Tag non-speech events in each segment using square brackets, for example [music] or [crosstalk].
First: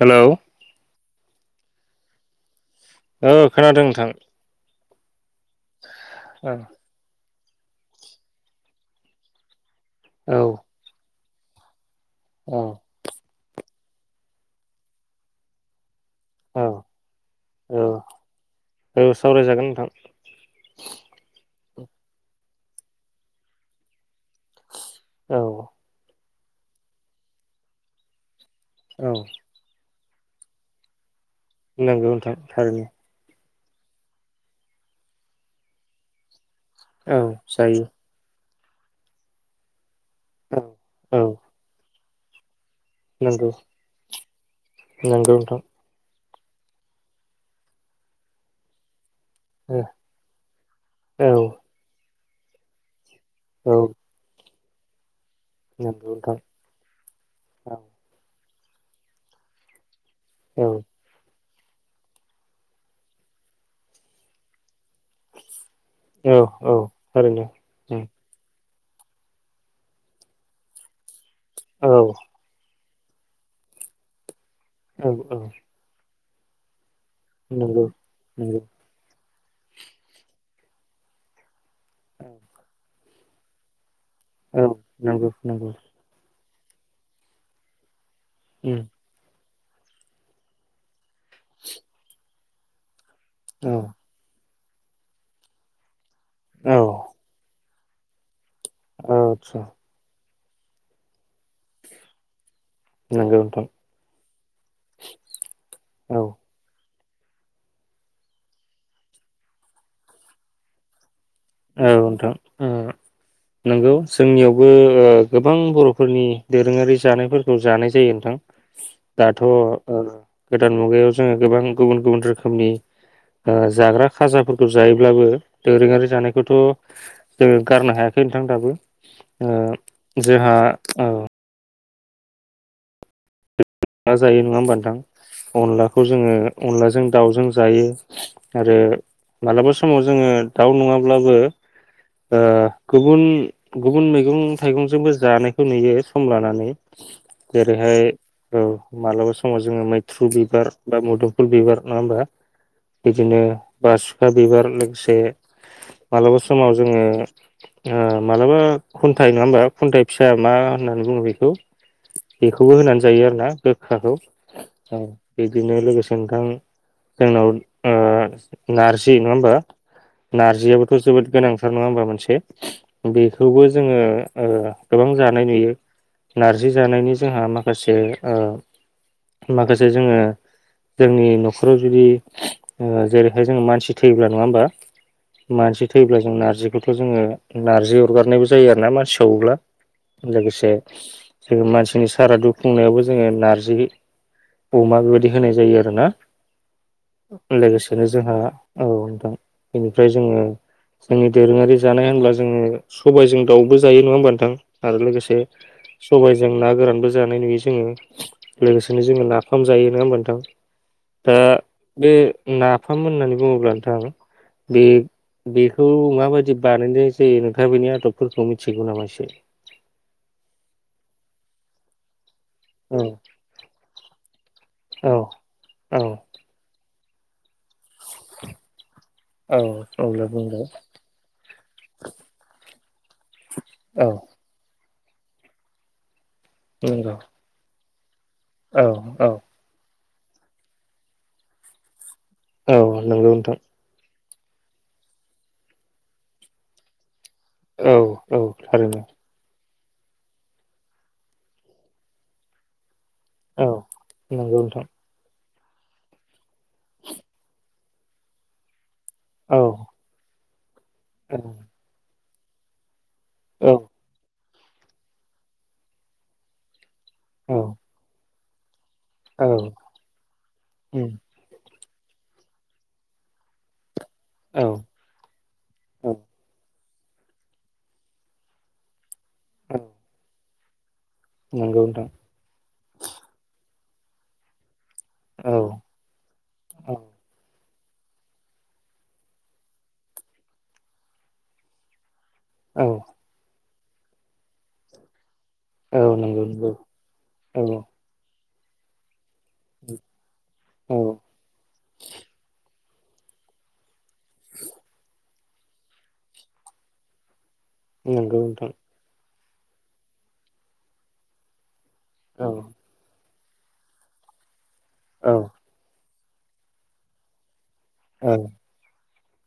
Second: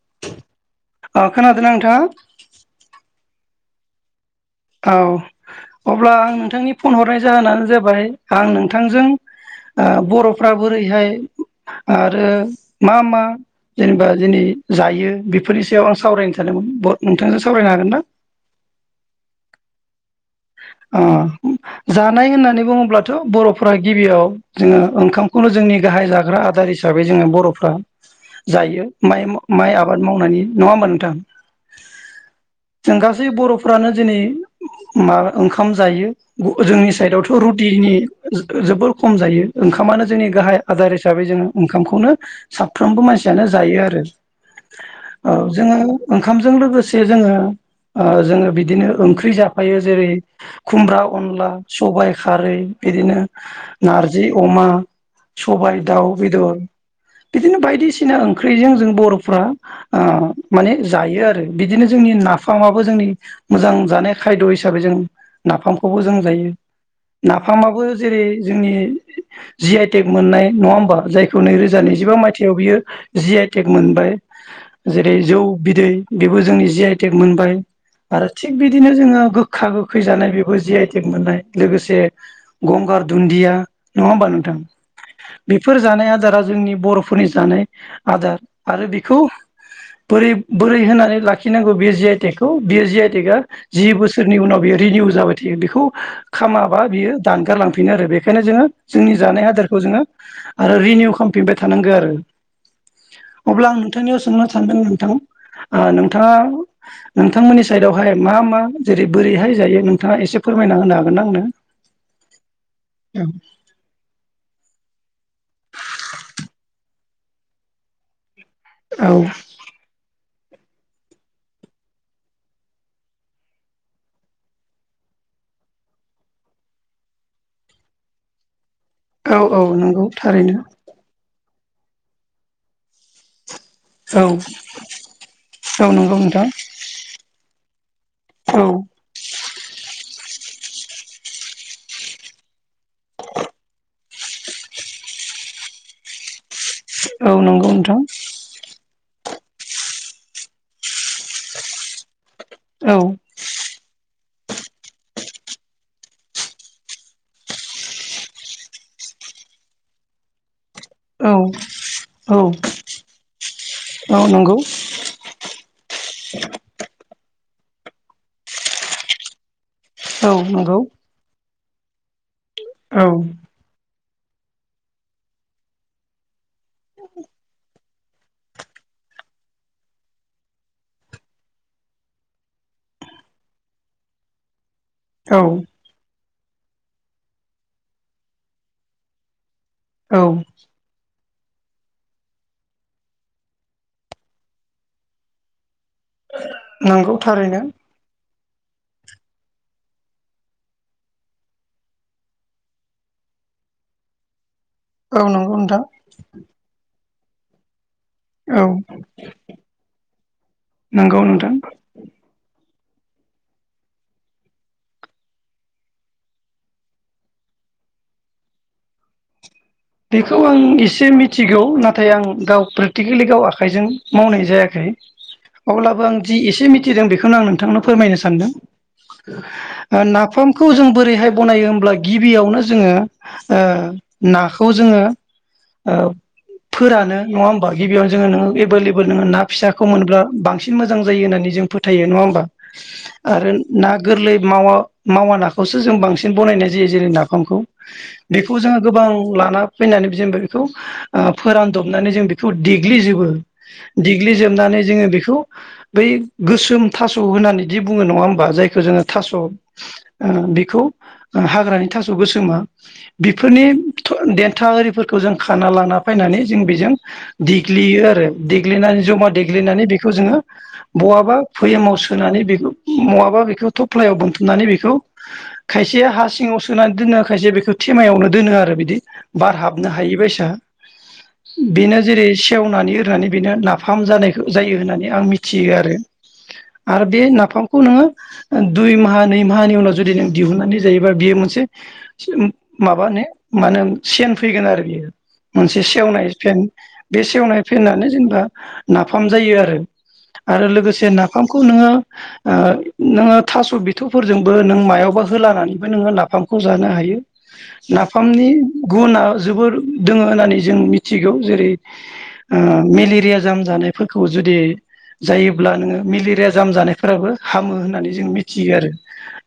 Hello खोनादों ना नोंथाङा? औ खोनादों नोंथां। औ। अब्ला आं औ नोंथांनि फन हरनाय जाहोनानो जाबाय आं नोंथांजों आ औ बर'फ्रा बोरैहाय आरो औ मा मा जेनेबा दिनै जायो बेफोरनि सायाव आं सावरायनो औ सानदोंमोन नोंथांजों सावरायनो हागोनना? थां अ जानाय होननानै बुङोब्लाथ' बर'फोरा गिबियाव जोङो औ ओंखामखौनो जोंनि गाहाय जाग्रा आ‌ दार हिसाबै जोङो बर'फोरा जायो औ माइ-माइ आबाद आबाद मावनायनि नङामोन नोंथां? नंगौ नोंथां थारैनो। फ्रानो दिनै मा ओंखाम जायो। जोंनि औ साइडआवथ' जायो रुटिनि जोबोर खम जायो ओंखाम ओंखामानो जोंनि औ गाहाय आदार औ हिसाबै जोङो ओंखामखौनो साफ्रोमबो मानसियानो नंगौ जायो आरो औ नंगौ नोंथां जोङो ओंखामजों लोगोसे जोङो जोङो बिदिनो ओंख्रि जा फायो औ जेरै खुमब्रा, अनला, सबाइ खारै बिदिनो औ नारजि अमा [inaudible] सबाइ दाउ नंगौ नोंथां बेदर बिदिनो औ बायदिसिना ओं ओंख्रिजों जों बर'फ्रा ओ औ माने जायो आरो। बिदिनो जोंनि नाफामाबो जोंनि मोजां जानाय खायद' हिसाबै जों नाफाम खौबो जों औ जायो औ थारैनो नाफामाबो जेरै जोंनि जि आइे टेक मोननाय नङा होनबा जाय खौ नैरोजा औ नैजिबा मायथाइयाव बियो जि आइ टेक मोनबाय। औ जेरै जौ औ बिदै बेबो जोंनि जि आइ मोनबाय नंगौ आरो थिग नंगौ बिद जोङो गोखा गोखै जानाय बेखौ जि आइ टेग मोननाय। लोगोसे गंगार दुन्दिया नङा होमबा नोंथां औ नंगौ नंगौ बेफोर जानाय आदारा जोंनि बर'फोरनि जानाय आदार औ आरो बेखौ बोरै बोरै होनानै लाखिनांगौ बेयो जि आइ टेग बे जि आइ टेगआ औ जि बोसोरनि उनाव बियो रिनिउ जाबाय थायो बेखौ औ खामाबा बियो दानगार लां बे आरो बेखायनो जोङो जोंनि जानाय आदसा हादारखौ जोङो आरो रिनिउ खालामफिनबाय थानांगौ आरो। नंगौ नोंथां अब्ला आं नोंथांनियाव सोंनो सानदों नोंथां। औ नोंथाङा नोंथांमोननि साइडआवहाय मा मा जेरै बोरैहाय जायो नोंथाङा एसे फोरमायना होनो हागोन ना आंनो? औ नोंथां नंगौ जोंनियावबो ओ गोबां बर'फोरनि दोरोङारि जानायफोरखौ जानाय जायो नोंथां। औ दाथ' ओ गोदान मुगायाव जोङो गोबां गुबुन गुबुन रोखोमनि जाग्रा खाजाफोरखौ जायोब्लाबो दोरोङारि जानाय खौथ' जोङो गारनो हायाखै नोंथां दाबो। औ ओ औ नंगौ जोंहा थारैनो। ओ अनला औ जायो नङा होमबा नोंथां औ अनलाखौ नंगौ जोङो नोंथां अनलाजों दाउजों जायो। औ आरो मालाबा समाव जोङो दाउ नङाब्लाबो ओ गुबुन गुबुन मैगं थाइगंजोंबो जानायखौ नुयो सम लानानै औ नंगौ नोंथां जेरैहाय औ मालाबा समाव जोङो मैथ्रु बिबार बा मोदोमफुल बिबार नङा होमबा? औ बिदिनो बासु बिबार लोगोसे मालाबा समाव जोङो मालाबा खुन्थाइ नङा होमबा खुन्थाइ फिसा मा होननानै बुङो औ बेखौ औ बेखौबो होनानै जायो आरो। दा गोखाखौ औ नंगौ बिदिनो लोगोसे नोंथां जोंनाव ओ नारजि नङा होनबा औ नंगौ नारजिआबोथ' जोबोद गोनांथार नङा होनबा औ [unintelligible] बेखौबो जोङो ओ गोबां जानाय नुयो। नारजि जानायनि जोंहा माखासे ओ माखासे जोङो जोंनि नखराव जुदि जेरैहाय जोङो मानसि थैयोब्ला नङा होनबा? औ मानसि थैब्ला जों नारजि [unintelligible] जोंङो नारजि अरगारनायबो जायो आरोना मानसि सावोब्ला औ लोगोसे जोंङो मानसिनि सारादु खुंनायावबो जोंङो नारजि, अमा बेबायदि होनाय जायो आरो आरोना नंगौ थारैनो लोगोसेनो जोंहा औ नोंथां बेनिफ्राय जोङो जोंनि दोरोंङारि जानाय होनब्ला जोङो सबायाइजों दाउबो जायो नङा होनबा नोंथां? आरो औ लोगोसे नंगौ नोंथां सबायजों ना गोरानबो जानाय नुयो जोङो। औ लोगोसेनो जोङो नाफाम जायो नोङा होनबा नोंथां‌। नंगौ दा नोंथां बे ना नाफाम होननानै बुंङोब्ला नोंथां बे बेखौ माबायदि बानायनाय जायो नोंथाङा बेनि आदबफोरखौ मिथिगौ नामा एसे? बेखौ आं एसे मिथिगौ नाथाय आं गाव औ प्रेक्टिकेलि गाव आखाइजों मावनाय औ [unintelligible] औ अब्लाबो आं जि एसे [unintelligible] बेखौनो आं नों फोरमायनो सानदों। औ अब्ला बुंबाय नाफामखौ जों बोरैहाय बनायो होमब्ला गिबियावनो जों जोङो ओ औ ना जोङो औ। नंगौ फोरानो नङा होनबा? गिबियावनो जोङो नोङो औ बे [unintelligible] औ ना फिसाखौ मोनब्ला बांसिन मोजां जायो होननानै जों फोथायो नङा औ नंगौ [unintelligible] आरो नोंथां ना गोरलै मावा -मावानाखौसो जों बांसिन बनायनाय जायो जेरै- ना औ [unintelligible] औ बेखौ जोङो थारैनो गोबां आना फैनानै जों बेखौ ओ फोरानदबनानै जों बेखौ दि देग्लिजोबो औ नंगौ देग्लिजोबनानै नोंथां जोङो बेखौ बै गोसोम थास' होननानै दि बुङो नङा होमबा जायखौ जोङो थास' ओ औ बि- औ [unintelligible] हाग्रानि थास' स' गोसोमा बेफोरनि औ देन्था आरिफोरखौ जों खाना लाना फैनानै जों बेजों औ देग्लियो आरो दि दिग्लिनानै जमा औ देग्लिनानै बेखौ जोङो उम बहाबा फ'येमाव सुनानै बेखौ नङाबा बेखौ थब फ्लायाव औ बोनथुमनानै बेखौ खायसे औ हा सिङाव सुनानै दोनोखायसो बेखौ थेमायावनो दोनो आरो बिदि। बार औ हाबनो हायिबायसा नंगौ बेनो नोंथां जेरै सेवनानै एरनानै बेनो ना फाम जानायखौ जायो होननानै आं औ मिथियो आरो औ आरो बे नाफाम- खौ नोङो दुइ माहा नै माहानि उनाव जुदि नों दिहुननानै जायोबा बियो मोनसे सो औ माबा नो मानो सेन फैगोन आरो बियो मोनसे औ सेवनाय नंगौ फेन नंगौ बे सेवनाय औ फेेनआनो जेनेबा नाफाम नाफाम जायो आरो आरो औ लोगोसे नाफामखौ नोङो ओ नोङो थास' बिथ'फोरजोंबो नों मायावबा होलानानैबो नोङो नाफामखौ जानो हायो नंगौ नाफामनि नोंथां गुना जोबोर दोङो होननानै जों मिथिगौ जेरै औ आ मेलेरिया जाम जानायफोरखौ जुदि औ जायोब्ला नोङो मिलिर जाया जाम जानायफोराबो हामो होननानै जों औ मिथियो आरो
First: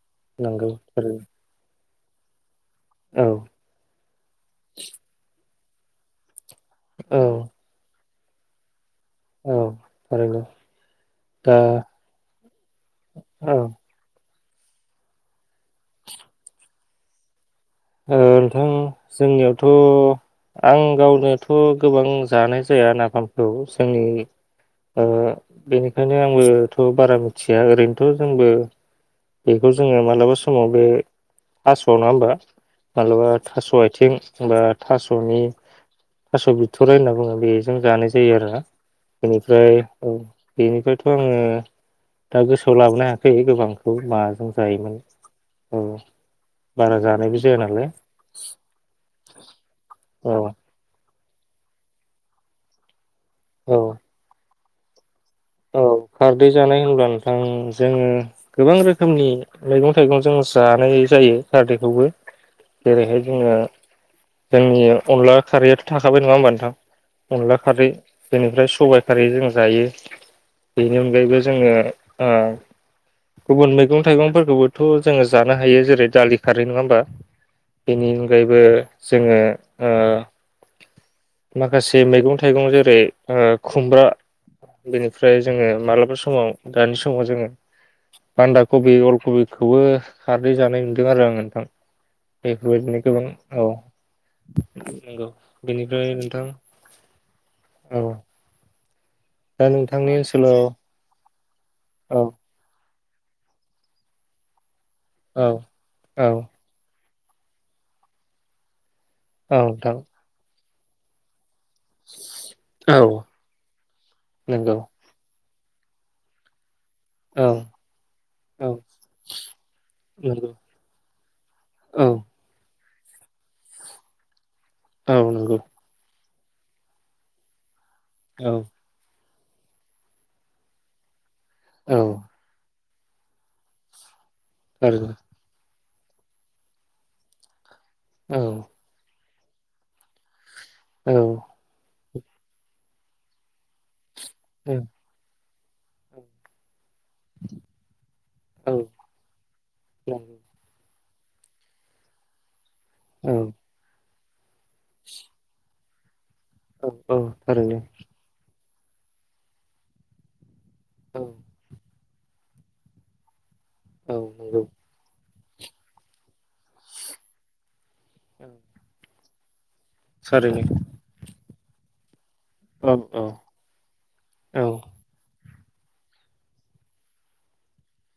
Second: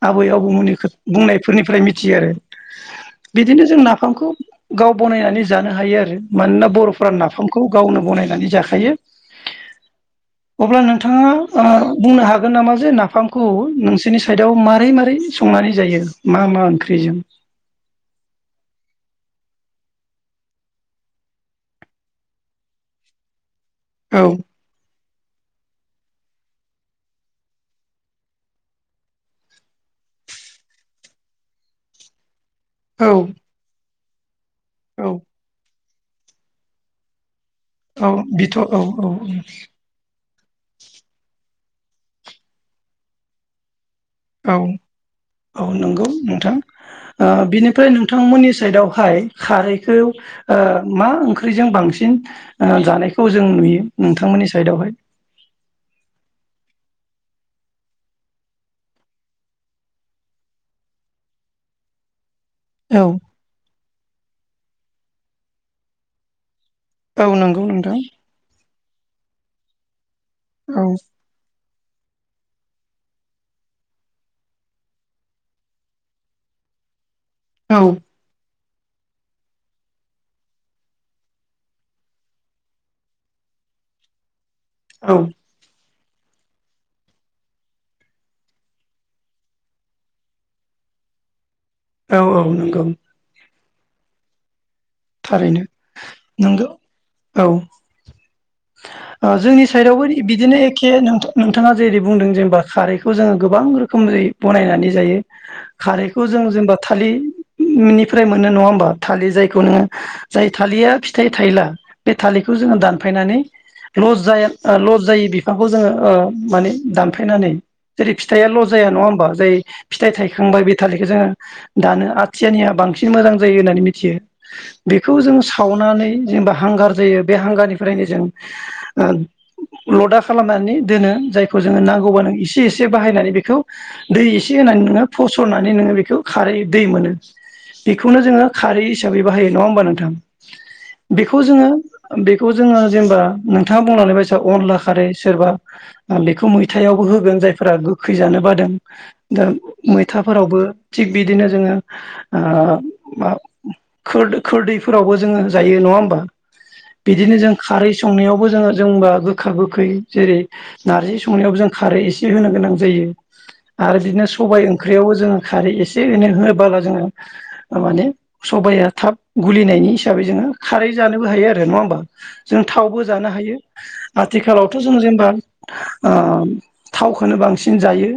आबै नंगौ आबौमोननि थारैनो बुंनायफोरनिफ्राय थि आरो औ बिदिनो जोंना खौ गाव बनायना नै जानो हायो आरो। मानोना बर'फोरा औ नाफामखौ गावनो बनाय नानै जाखायो। औ थारैनो अब्ला नोंथाङा दा ओ बुंनो हागोन नामा जे नाफामखौ औ नोंसोरनि सायदाव मारै मारै संनानै जायो मा मा ओंख्रिजों ओ नोंथां जोंनियावथ' आं गावनोथ' गोबां जानाय जाया नाफामखौ जोंनि औ ओ बेनिखायनो आंबोथ' बारा मिथिया ओरैनोथ' जोंबो बेखौ जोङो मालाबा समावबो थास' नङा होमबा। औ मालाबा थास' आयथ थिं बा औ थास'नि थास' बिथराय होनना बुङो बे जों जानाय औ जायो बिथ' आरोना। औ औ बेनिफ्राय औ बेनिफ्रायथ' आङो दा गोसोआव लाबोन हायाखै गोबां खौ माजों औ जायोमोन औ नंगौ नोंथां बारा ओ जानायबो जाया नालाय बिनिफ्राय नोंथांमोननि सायदावहाय खारैखौ औ ओ मा ओं खै जों बांसिन ओ जानाय खौ जों नुयो। औ नोंथांमोननि सायदावहाय औ खारदै जानाय होनब्ला नोंथां जोङो गोबां रोखोमनि मैगं थाइगं जों जानाय जायो खारदैखौबो। औ जेरैहाय जोङो जोंनि अनला खारैयाथ' थाखाबाय नङा होमबा नोंथां। औ अनला नंगौ खारै नोंथां बेनिफ्राय सु सबाय खारै जों जायो। औ बेनि अनगायैबो जोङो ओ गुबुन मैगं थाइगंफोरखौबोथ' जोङो जानो हायो। जेरै दालि खारै नङा होमबा? औ बेनि अनगायैबो जोङो ओ माखासे मैगं थाइगं जेरै ओ खुमब्रा औ फ्राय जोंङो मालाब फोर समाव दानि समाव जोंङो बान्दा कबि, अल कबिखौबो खारदै जानाय नुदों आरो आंङो नोंथां। औ औ नंगौ बेफोरबायदिनो गोबां औ। नंगौ थारैनो बेनिफ्राय नोंथां नंगौ औ [inaudible] औ। [inaudible] ओ जोंनि दा साइडआवबो नोंथांनि बिदिनो ओनसोलाव एखे नों नोंथांङा जेरै औ बुंदों जेनेबा खारैख खौ जोंङो गोबां रोखोमै बनायनानै जायो औ खारैखौ औ जों जेनेबा थालि निफ्राय मोनो नङा होमबा। थालिर औ जायखौ नोंङो नोंथां जाय थालिया फिथाइ थायला बे थालिरखौ जोंङो औ दानफायनानै लस जाया ओ नंगौ लस जायो। खौ जोंङो ओ माने औ दानफायनानै जेरै फिथाइया लस औ जाया नङा होमबा? जाय फिथाइ नंगौ थायखांबाया बे थालिरखौ जोंङो दानो औ आथियानिया बांसिन बांसिन मोजां जायो होननानै मिथियो। बेखौ औ जों नंगौ सावनानै जेनेबा हांगार जायो बे हांगारनि फ्रायनो जों औ लदा खालामनानै दोनो जायख खौ जोंङो औ नांगौबानो एसे एसे से बाहायनानै बेखौ दै एसे होनानै नोंङो थारैनो फसरनानै नोंङो बेख बेखौ खारै दै मोनो। बेखौनो औ जोंङो खारै हिसाबै बाहायो। नंङा होमबा नोंथां? औ बेखौ जोंङो बेखौ जोंङो जेनेबा नोंथाङा बुंलांनाय बायदि सोरबा अनला नंगौ खारै सोरबा आं बेखौ मैथ मैथायावबो होगोन जायफोरा गोखै जानो बादों औ दा मैथाफोरावबो थिग बिदिनो जोंङो ओ औ। खुद खोदैफोरावबो जोङो जायो नङा होमबा। औ बिदिनो जों थारैनो खारै संनायावबो जोङो जोंबा गोखा गोखै जेरै नारजि औ संनायावबो जों खारै एसे जि होनो गोनां जायो। आरो औ बिदिनो नंगौ सबाइ औ ओंख्रियावबो जोंङो खारै एसे एनै होबोला जोङो माने सबाइया थाब गुलिनायनि हिसाबै जोङो थारैनो खारै जानोबो हायो। नंङा होमबा? जों औ थावबो जानो हायो औ आथिखालावथ' जों जेनेबा ओ थावखोनो बांसिन जायो।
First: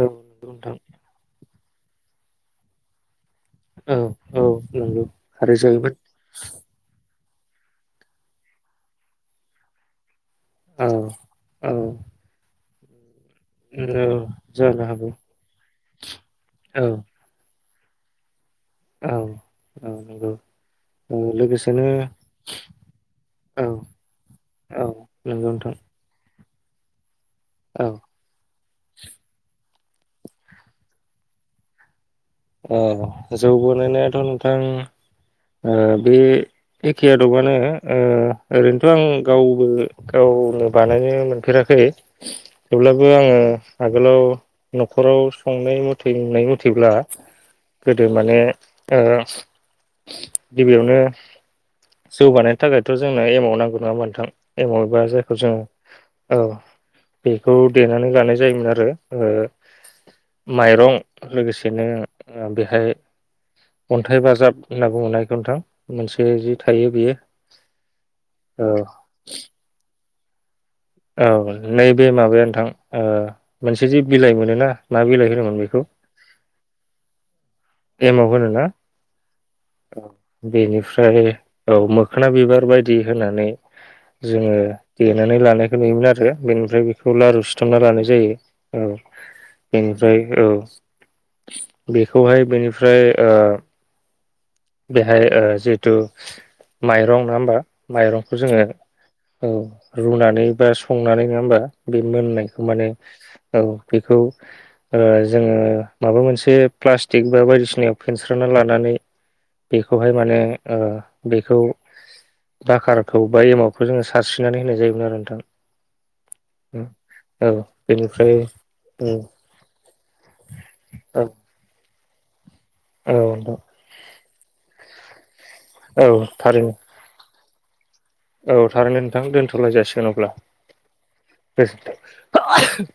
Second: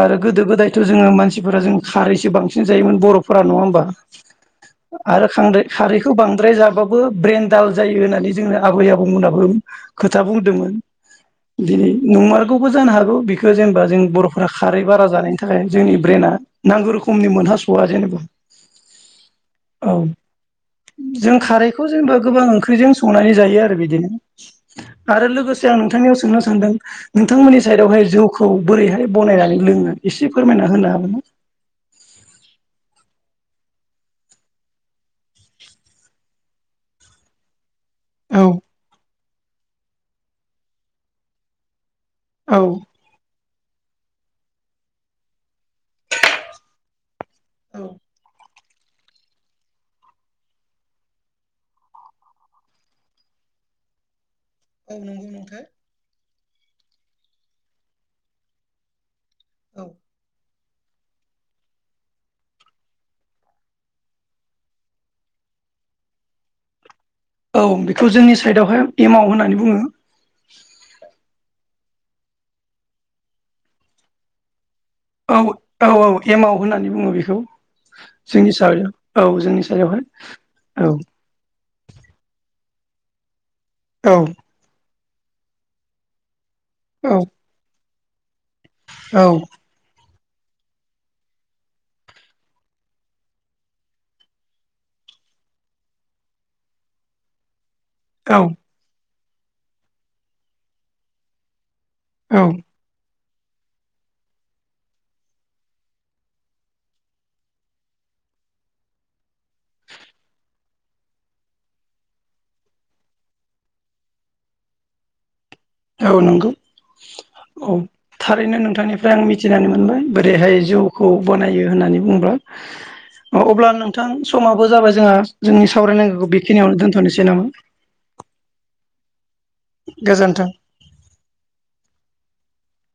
आरो गोदो नोंथां गोदायथ' जोङो मानसि फोर जों खारैसो बांसिन जायोमोन बर'-फो फोरा नङा होमबा। औ औ नंगौ आरो खारै खांद्राय जायोमोन खारैखौ बांद्राय जाबाबो ब्रेन दाल जायो होननानै जोंनो आबै आबौमोनाबो खो खोथा बुंदोंमोन औ औ दिनै नंमार गौबो जानो हागौ बेखौ बेखौ जेनेबा औ जों बर'फोरा खारै जानो बारा हागौ जानायनि थाखाय जोंनि ब्रेना औ नांगौ रोखोमनि मोनहास' खवा जेनेबा। औ औ नंगौ औ जों खारैखौ लोगोसेनो जेनेबा गोबां ओंख्रिजों संनानै जायो औ आरो बिदिनो औ आरो नंगौ लोगोसे नोंथां आं नोंथांनियाव सोंनो सानदों। नोंथांमोननि औ साइडआवहाय जौखौ बोरैहाय बनायनानै लोङो एसे फोरमायना होनो हागोन ना। औ जौ बानायनायाथ' नोंथां ओ बे एखे आदबानो ओ औ ओरैनोथ' आं गावबो गावनो बानायनो मोनफेराखै। औ थेवब्लाबो आङो आगोलाव न'खराव संनाय मथैनाय मथेब्ला औ गोदो माने ओ गिबियावनो जौगानायनि थाखायथ' जोंनो एमाव नांगौ नङा मोनथां औ एमावबा नंगौ जायखौ जोङो नोंथां औ बेखौ देनानै लानाय जायोमोन आरो ओ औ माइरं लोगोसेनो ओ बेहाय अन्थाइ बाजाब होनना बुंङो ना बेखौ नोंथां नोंसिनिजा थायो बियो औ बेखौ जोंनि साइदआवहाय एमाव होननानै बुङो । [unintelligible] औ नैबे माबाया नोंथां ओ मोनसे जि बिलाइ मोनो ना। औ औ औ एमाव होननानै बुङो बेखौ एमाव होनो जोंनि ना सायाव औ जोंनि सायावहाय औ बेनिफ्राय औ मोखोना बि बारबायदि होनानै औ जोङो देनानै लानायखौ नुयोमोन आरो बेनिफ्राय औ बेखौ लारु सिथुमना लानाय जायो औ बे ओमफ्राय औ बेखौहाय बेनिफ्राय ओ बेहाय ओ जिहेतु माइरं नङा होमबा माइरंखौ औ जोङो औ रुनानै बा संनानै नङा होमबा बे औ मोननायखौ माने औ बेखौ ओ जोङो माबा मोनसे प्लास्टिक बा बायदिसिनायाव फेनस्रना लानानै बेखौहाय माने ओ बेखौ बाखारखौ बा एमावटखौ जोङो सारस्रिनानै होनाय जायोमोन आरो नोंथां औ नंगौ औ थारैनो औ नोंथांनिफ्राय आं मिथिनानै मोनबाय । बोरैहाय जौखौ औ बनायो होननानै ओमबा अब्ला नोंथां समाबो जाबाय जोंङा जोंनि औ सावरायनांगौखौ थारैनो बेखिनियावनो दोनथ'नोसै नामा? औ थारैनो नोंथां दोनथ' सलाय जासिगोन अब्ला गोजोन्थों गोसो थों